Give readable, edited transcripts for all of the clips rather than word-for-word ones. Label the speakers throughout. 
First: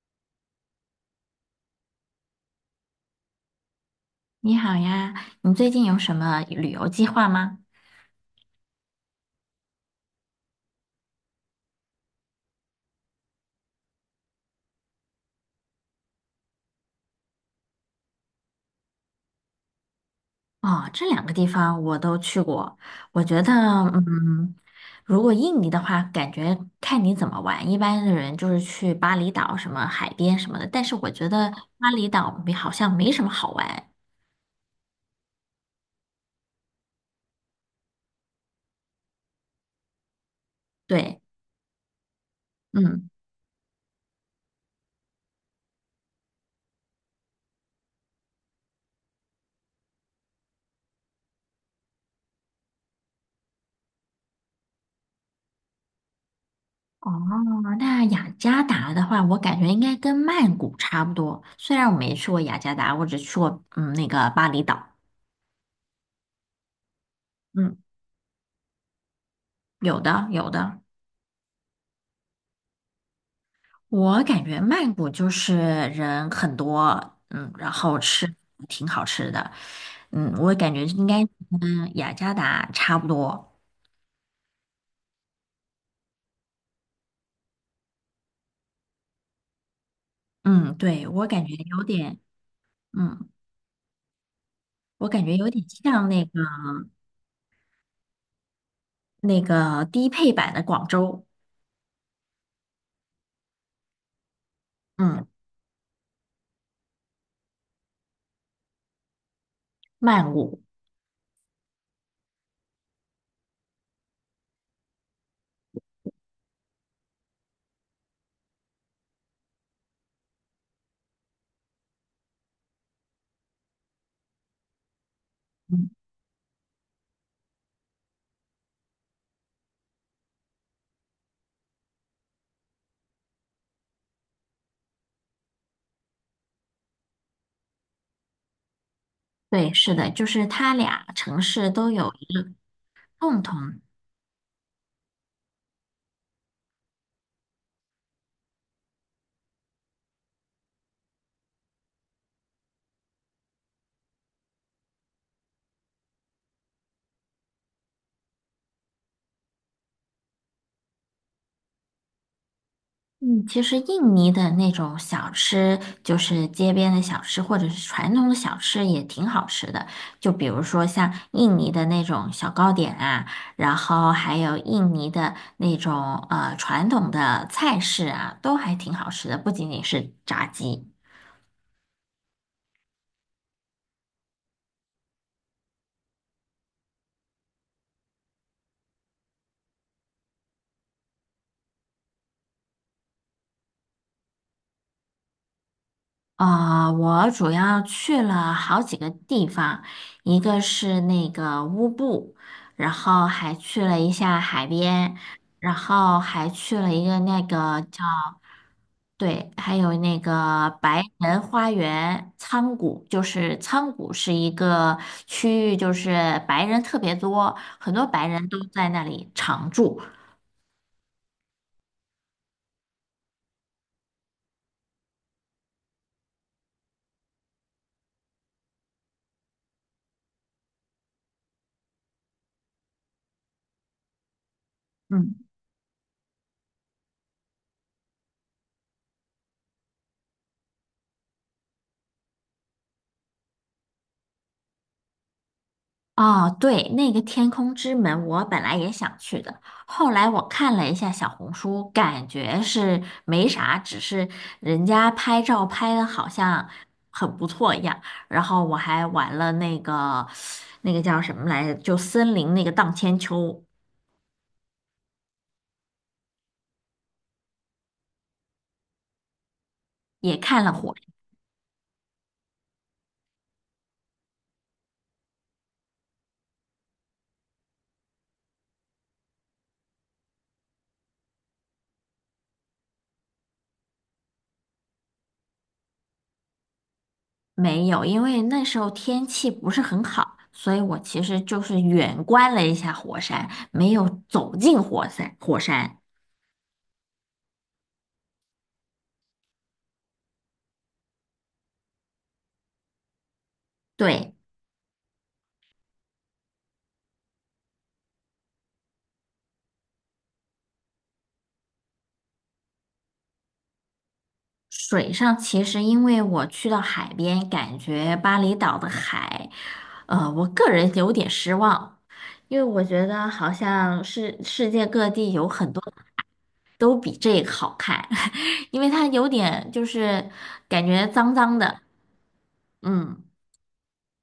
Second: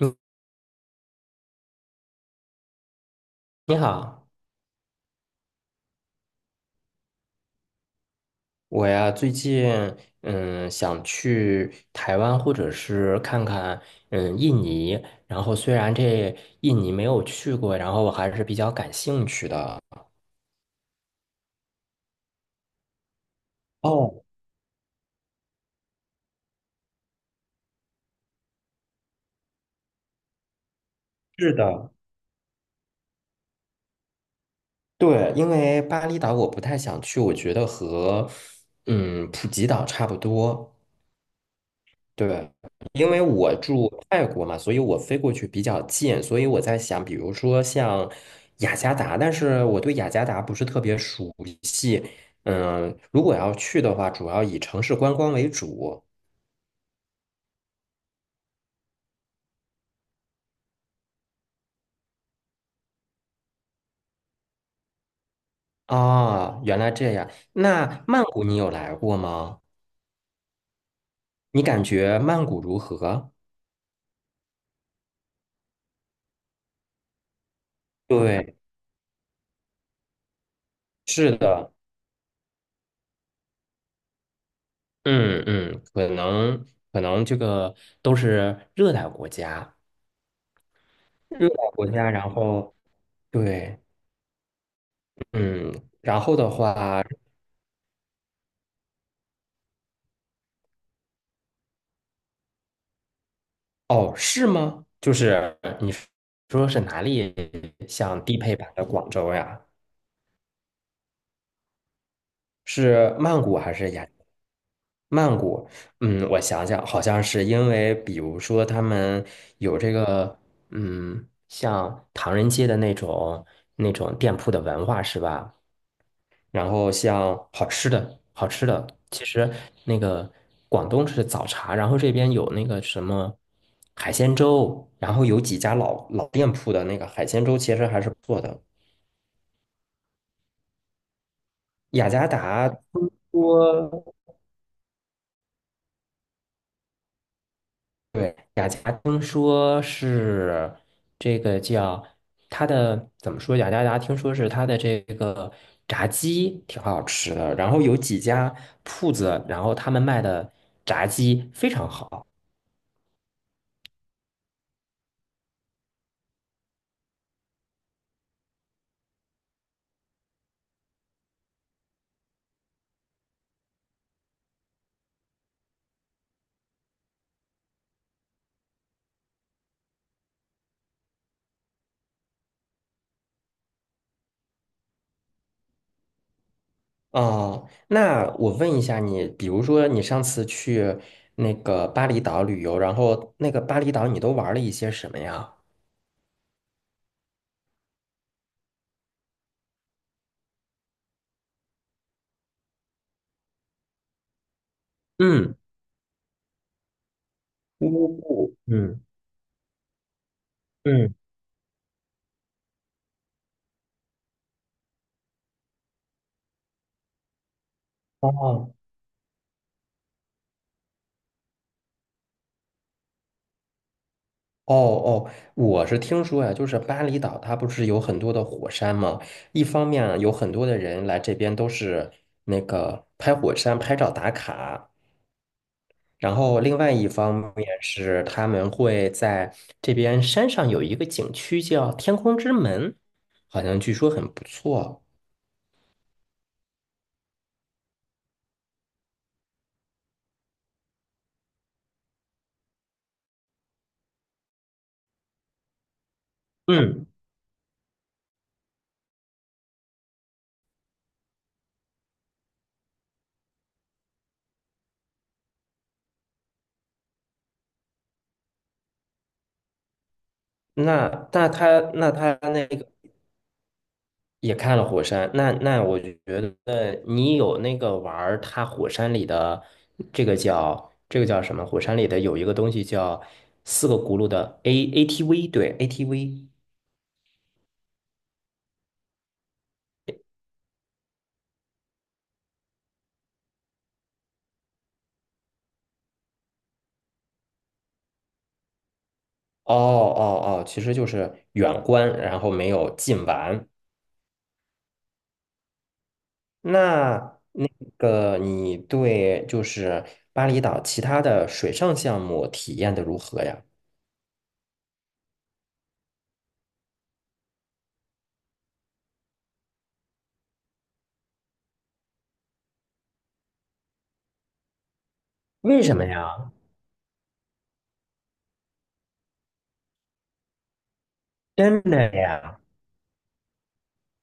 Speaker 1: 你你好，
Speaker 2: 你好呀，你最近有什么旅游计划吗？
Speaker 1: 我呀最近想去台湾或者是看看印尼，然后虽然印尼没有去过，然后我还是比较感兴趣的。
Speaker 2: 哦，这两个地方我都去过，我觉得，
Speaker 1: 哦，
Speaker 2: 嗯，如果印尼的话，感觉看你怎么玩。一般的人就是去巴厘岛、什么海边什么的，但是我觉得
Speaker 1: 是
Speaker 2: 巴
Speaker 1: 的，
Speaker 2: 厘岛没好像没什么好玩。
Speaker 1: 对，因为巴厘岛我不太想去，我觉得和普吉岛差不多。
Speaker 2: 对。
Speaker 1: 对，
Speaker 2: 嗯，
Speaker 1: 因为我住泰国嘛，所以我飞过去比较近，所以我在想，比如说像雅加达，但是我对雅加达不是特别熟悉。嗯，如果要去的话，主要以城市观光为主。
Speaker 2: 哦，那雅加达的话，我感觉应该跟曼谷差不多。虽然我没去过雅加达，我只去过那个巴厘岛。
Speaker 1: 啊，原来这样。
Speaker 2: 嗯，
Speaker 1: 那曼谷你有来过吗？
Speaker 2: 有的，有的。
Speaker 1: 你感觉曼谷如何？
Speaker 2: 我感觉曼谷就是人很多，嗯，然后吃
Speaker 1: 对，
Speaker 2: 挺好吃的，嗯，我感觉应该
Speaker 1: 是的，
Speaker 2: 跟雅加达差不多，
Speaker 1: 嗯嗯，可能这个都是热带国家，
Speaker 2: 嗯，对，我感
Speaker 1: 热
Speaker 2: 觉
Speaker 1: 带
Speaker 2: 有
Speaker 1: 国家，
Speaker 2: 点，
Speaker 1: 然后
Speaker 2: 嗯，
Speaker 1: 对。
Speaker 2: 我感觉有点
Speaker 1: 嗯，
Speaker 2: 像
Speaker 1: 然
Speaker 2: 那个
Speaker 1: 后的话，
Speaker 2: 低配版的广州。
Speaker 1: 哦，是吗？就
Speaker 2: 嗯，
Speaker 1: 是你说是哪里像低配版的广州呀？
Speaker 2: 曼谷。
Speaker 1: 是曼谷还是雅？曼谷，嗯，我想想，好像是因为，比如说他们有这个，嗯，像唐人街的那种店铺的文化，是吧？
Speaker 2: 嗯，
Speaker 1: 然后像好吃的，好吃的，其实那个广东是早茶，然后这边有那个什么海鲜粥，然后有几家老店铺的那个海鲜粥，其实还是不错的。
Speaker 2: 对，是的，就是它俩城市都
Speaker 1: 雅
Speaker 2: 有
Speaker 1: 加
Speaker 2: 一个
Speaker 1: 达听
Speaker 2: 共同。
Speaker 1: 说，对，雅加达听说是这个叫它的怎么说？雅加达听说是它的这个炸鸡挺好吃的，然后有几家铺子，然后他们卖的炸鸡非常好。
Speaker 2: 嗯，其实印尼的那种小吃，就是街边的小吃，或者是传统的小吃，也挺好吃的。就比如说像印尼的那种小糕点啊，然后还有印尼的那种传统的菜式啊，都还挺好吃的，不仅仅是炸鸡。
Speaker 1: 哦，那我问一下你，比如说你上次去那个巴厘岛旅游，然后那个巴厘岛你都玩了一些什么呀？
Speaker 2: 啊、我主要去了好几个地方，一个是那个乌布，然后还去了一下海边，
Speaker 1: 嗯，
Speaker 2: 然后还去了一个那个叫，
Speaker 1: 乌布，嗯
Speaker 2: 对，还有那个白
Speaker 1: 嗯，
Speaker 2: 人花园仓谷，就是仓谷是一个区域，就是白人特别多，很多白人都
Speaker 1: 哦
Speaker 2: 在那里常住。
Speaker 1: 哦哦，我是听说呀，就是巴厘岛它不是有很多的火山吗？一方面有很多的人来这边都是那个拍火山拍照打卡，
Speaker 2: 嗯。
Speaker 1: 然后另外一方面是他们会在这边山上有一个景区叫天空之门，好像据说很不错。
Speaker 2: 哦，对，那个天空之门，我本来也想去的，后来我看了一下小红书，感觉是没啥，只是人家拍照拍的好像
Speaker 1: 嗯，
Speaker 2: 很不错一样。然后我还玩了那个那个叫什么来着，就森林那个荡千秋，也看了火。
Speaker 1: 那他那个也看了火山，那我觉得你有那个玩儿它火山里的这个叫什么？火山里的有一个东西叫四个轱辘的 ATV，对 ATV。
Speaker 2: 没有，因为那时候天气不是很好，所以我其实就是远观了一下火山，没有走进火山。
Speaker 1: 哦哦哦，其实就是远观，然后没有近玩。
Speaker 2: 对。
Speaker 1: 那那个你对就是巴厘岛其他的水上项目体验的如何呀？
Speaker 2: 水上其实因为我去到海边，感觉巴厘岛的海，我个人有点失望，因为我觉得好像是世界各地有很多
Speaker 1: 为什么呀？
Speaker 2: 都比这个好看，因为它有点就是感觉脏脏的。
Speaker 1: 真的呀？
Speaker 2: 嗯，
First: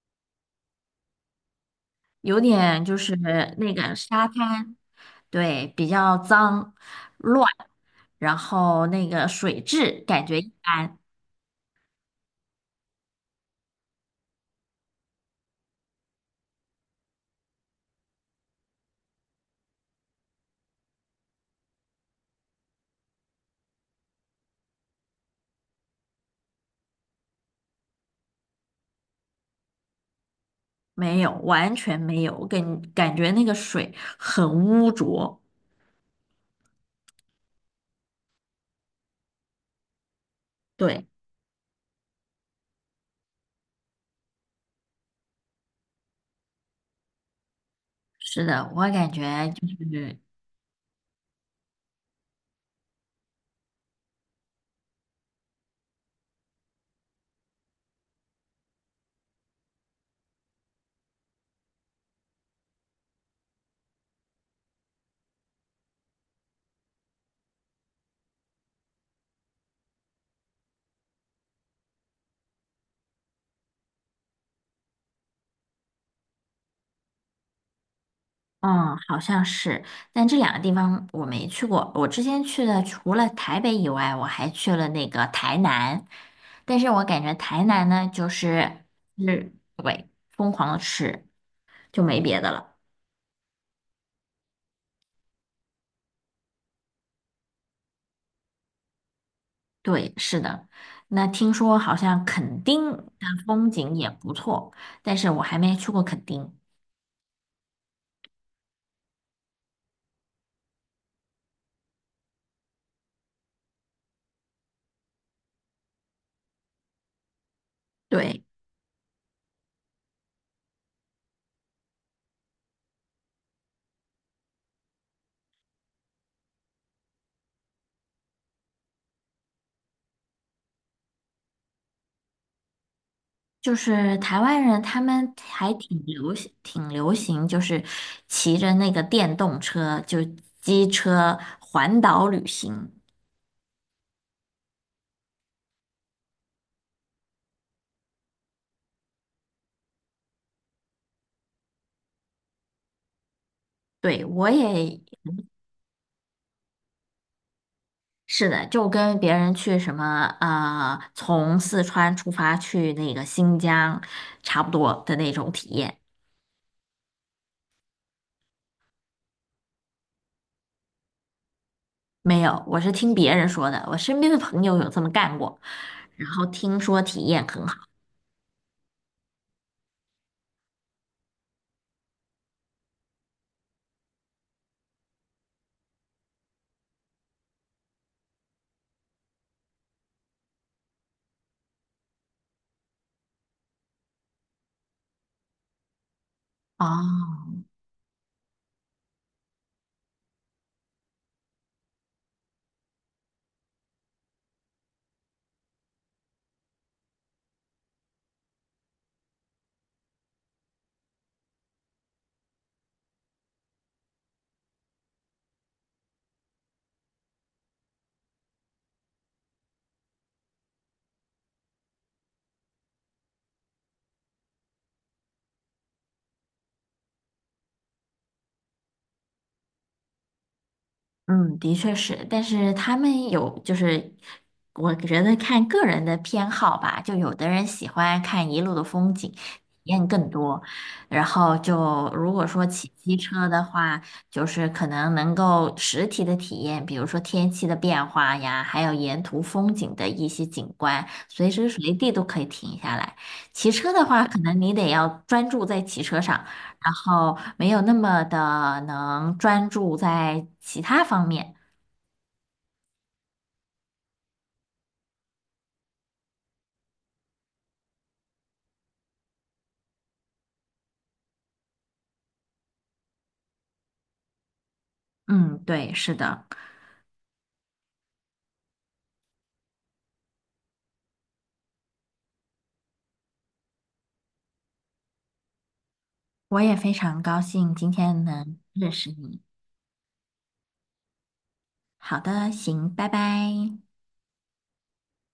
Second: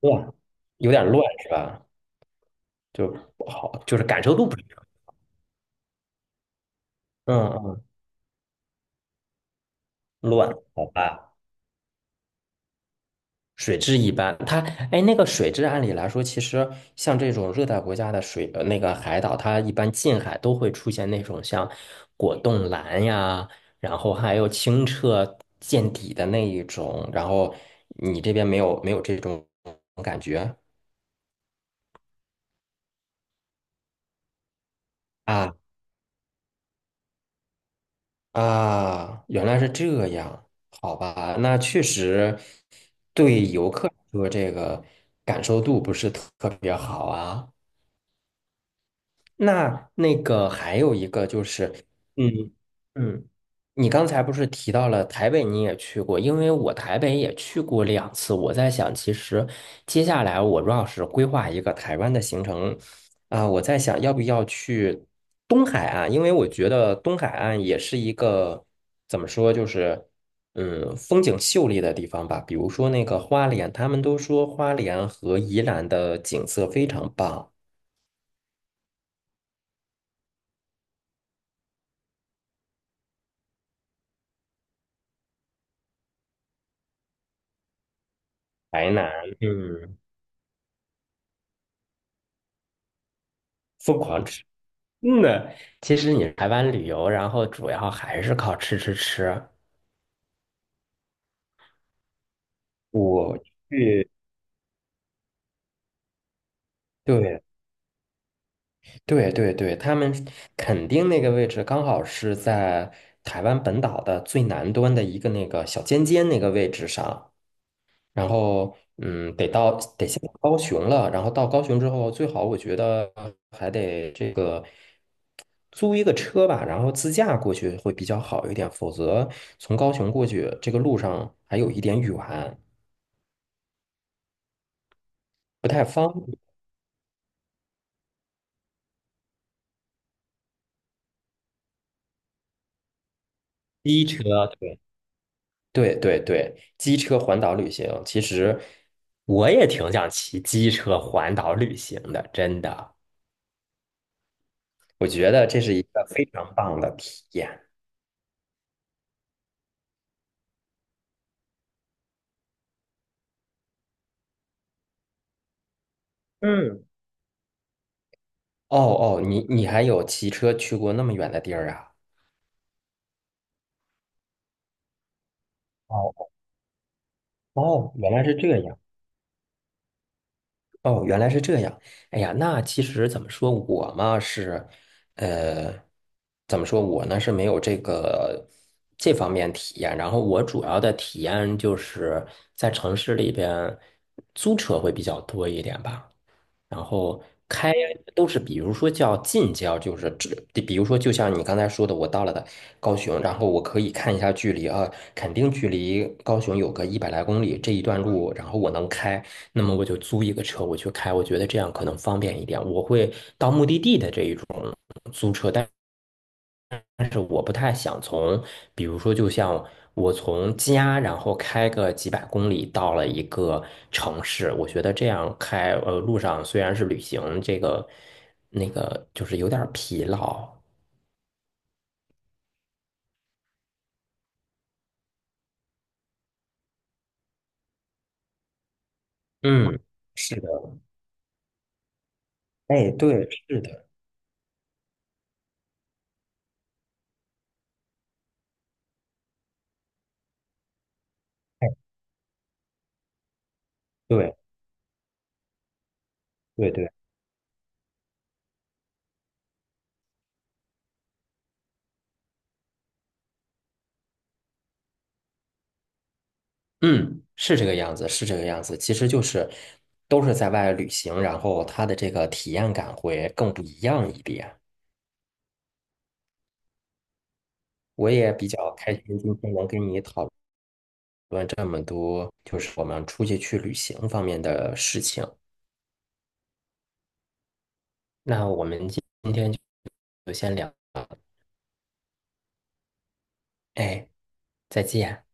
Speaker 1: 哇，有点乱是吧？
Speaker 2: 有点就
Speaker 1: 就
Speaker 2: 是
Speaker 1: 不
Speaker 2: 那
Speaker 1: 好，
Speaker 2: 个
Speaker 1: 就是感
Speaker 2: 沙
Speaker 1: 受度不是
Speaker 2: 滩，
Speaker 1: 很，
Speaker 2: 对，比较脏乱，
Speaker 1: 嗯，
Speaker 2: 然后那个水质感觉
Speaker 1: 乱，
Speaker 2: 一
Speaker 1: 好
Speaker 2: 般。
Speaker 1: 吧。水质一般，它哎，那个水质按理来说，其实像这种热带国家的水，那个海岛，它一般近海都会出现那种像果冻蓝呀，然后还有清澈见底的那一种，然后你这边没有这种感觉
Speaker 2: 没有，完全没有，感觉那个水很污浊。
Speaker 1: 啊啊，原来是这样，好
Speaker 2: 对，
Speaker 1: 吧，那确实对游客来说这个感受度不是特别好啊。
Speaker 2: 是的，我感觉就
Speaker 1: 那
Speaker 2: 是。
Speaker 1: 那个还有一个就是，嗯嗯，你刚才不是提到了台北你也去过，因为我台北也去过两次，我在想，其实接下来我要是规划一个台湾的行程，啊、我在想要不要去东海岸，因为我觉得东海岸也是一个怎么说，就是风景秀丽的地方吧，比如说那个花莲，他们都说花莲和宜兰的景色非常棒，
Speaker 2: 嗯，好像是，但这两个地方我没去过。我之前去的除了台北以外，我还去了那个台南，但是我感觉台南呢，就是
Speaker 1: 台南。
Speaker 2: 是
Speaker 1: 嗯。
Speaker 2: 对，疯狂的吃，就没别的了。
Speaker 1: 疯狂吃。嗯呢，其实你台湾旅游，然后主要还是靠吃吃吃。
Speaker 2: 对，是的。那听说好像垦丁的
Speaker 1: 我
Speaker 2: 风景
Speaker 1: 去，
Speaker 2: 也不错，但是我还没去过垦丁。
Speaker 1: 对对对对，他们肯定那个位置刚好是在台湾本岛的最南端的一个那个小尖尖那个位置上，然
Speaker 2: 对。
Speaker 1: 后嗯，得到得先到高雄了，然后到高雄之后，最好我觉得还得这个。租一个车吧，然后自驾过去会比较好一点，否则从高雄过去这个路上还有一点远，
Speaker 2: 就是台湾人，他们
Speaker 1: 不
Speaker 2: 还
Speaker 1: 太
Speaker 2: 挺
Speaker 1: 方
Speaker 2: 流
Speaker 1: 便。
Speaker 2: 行，就是骑着那个电动车，就机车环岛旅行。
Speaker 1: 机车，对，对对对，机车环岛旅行，其实我也挺想骑机车环岛旅行的，真的。
Speaker 2: 对，我也
Speaker 1: 我觉得这是一个非常棒的体验。
Speaker 2: 是的，就跟别人去什么从四川出发去那个新疆，差不多的那种体验。
Speaker 1: 嗯，哦哦，你还有骑车去过那么远的地儿啊？
Speaker 2: 没有，我是听别人说的，我身边的朋友有这么干过，然
Speaker 1: 哦
Speaker 2: 后听说体验很好。
Speaker 1: 哦，原来是这样。哦，原来是这样。哎呀，那其实怎么说，我嘛是，呃，怎么说，我呢是没有这个这方面体验。然后我主要的体验就是在城市里边租车会比较多一点吧。然后
Speaker 2: 哦，
Speaker 1: 开呀都是，比如说叫近郊，就是这，比如说就像你刚才说的，我到了的高雄，然后我可以看一下距离啊，肯定距离高雄有个100来公里这一段路，然后我能开，那么我就租一个车我去开，我觉得这样可能方便一点，我会到目的地的这一种租车。是我不太想从，比如说，就像我从家，然后开个几百公里到了一个城市，我觉得这样开，路上虽然是旅行，这个那个就是有点儿疲劳。
Speaker 2: 嗯，的确是，但是他们有就是，我觉得看个人的偏好吧，就有的人喜欢看一路的风景，体
Speaker 1: 嗯，
Speaker 2: 验更
Speaker 1: 是的，
Speaker 2: 多，然后就如果说骑
Speaker 1: 哎，
Speaker 2: 机
Speaker 1: 对，
Speaker 2: 车
Speaker 1: 是
Speaker 2: 的
Speaker 1: 的，
Speaker 2: 话，就是可能能够实体的体验，比如说天气的变化呀，还有沿途风景的一些景观，随时
Speaker 1: 哎，
Speaker 2: 随地都可以停下来。骑车的话，可
Speaker 1: 对，
Speaker 2: 能你得要专注在骑车上。
Speaker 1: 对对，
Speaker 2: 然后没有那么的能专注在其他方面。
Speaker 1: 嗯，是这个样子，是这个样子。其实就是都是在外旅行，然后他的这个体验感会更不一样一点。
Speaker 2: 嗯，对，是的，
Speaker 1: 我也比较开心，今天能跟你讨。问这么多，就是我们出去旅行方面的事情。
Speaker 2: 我也非常高兴今天
Speaker 1: 那
Speaker 2: 能
Speaker 1: 我们
Speaker 2: 认
Speaker 1: 今
Speaker 2: 识你。
Speaker 1: 天就先聊，
Speaker 2: 好的，行，拜拜。
Speaker 1: 哎，再见。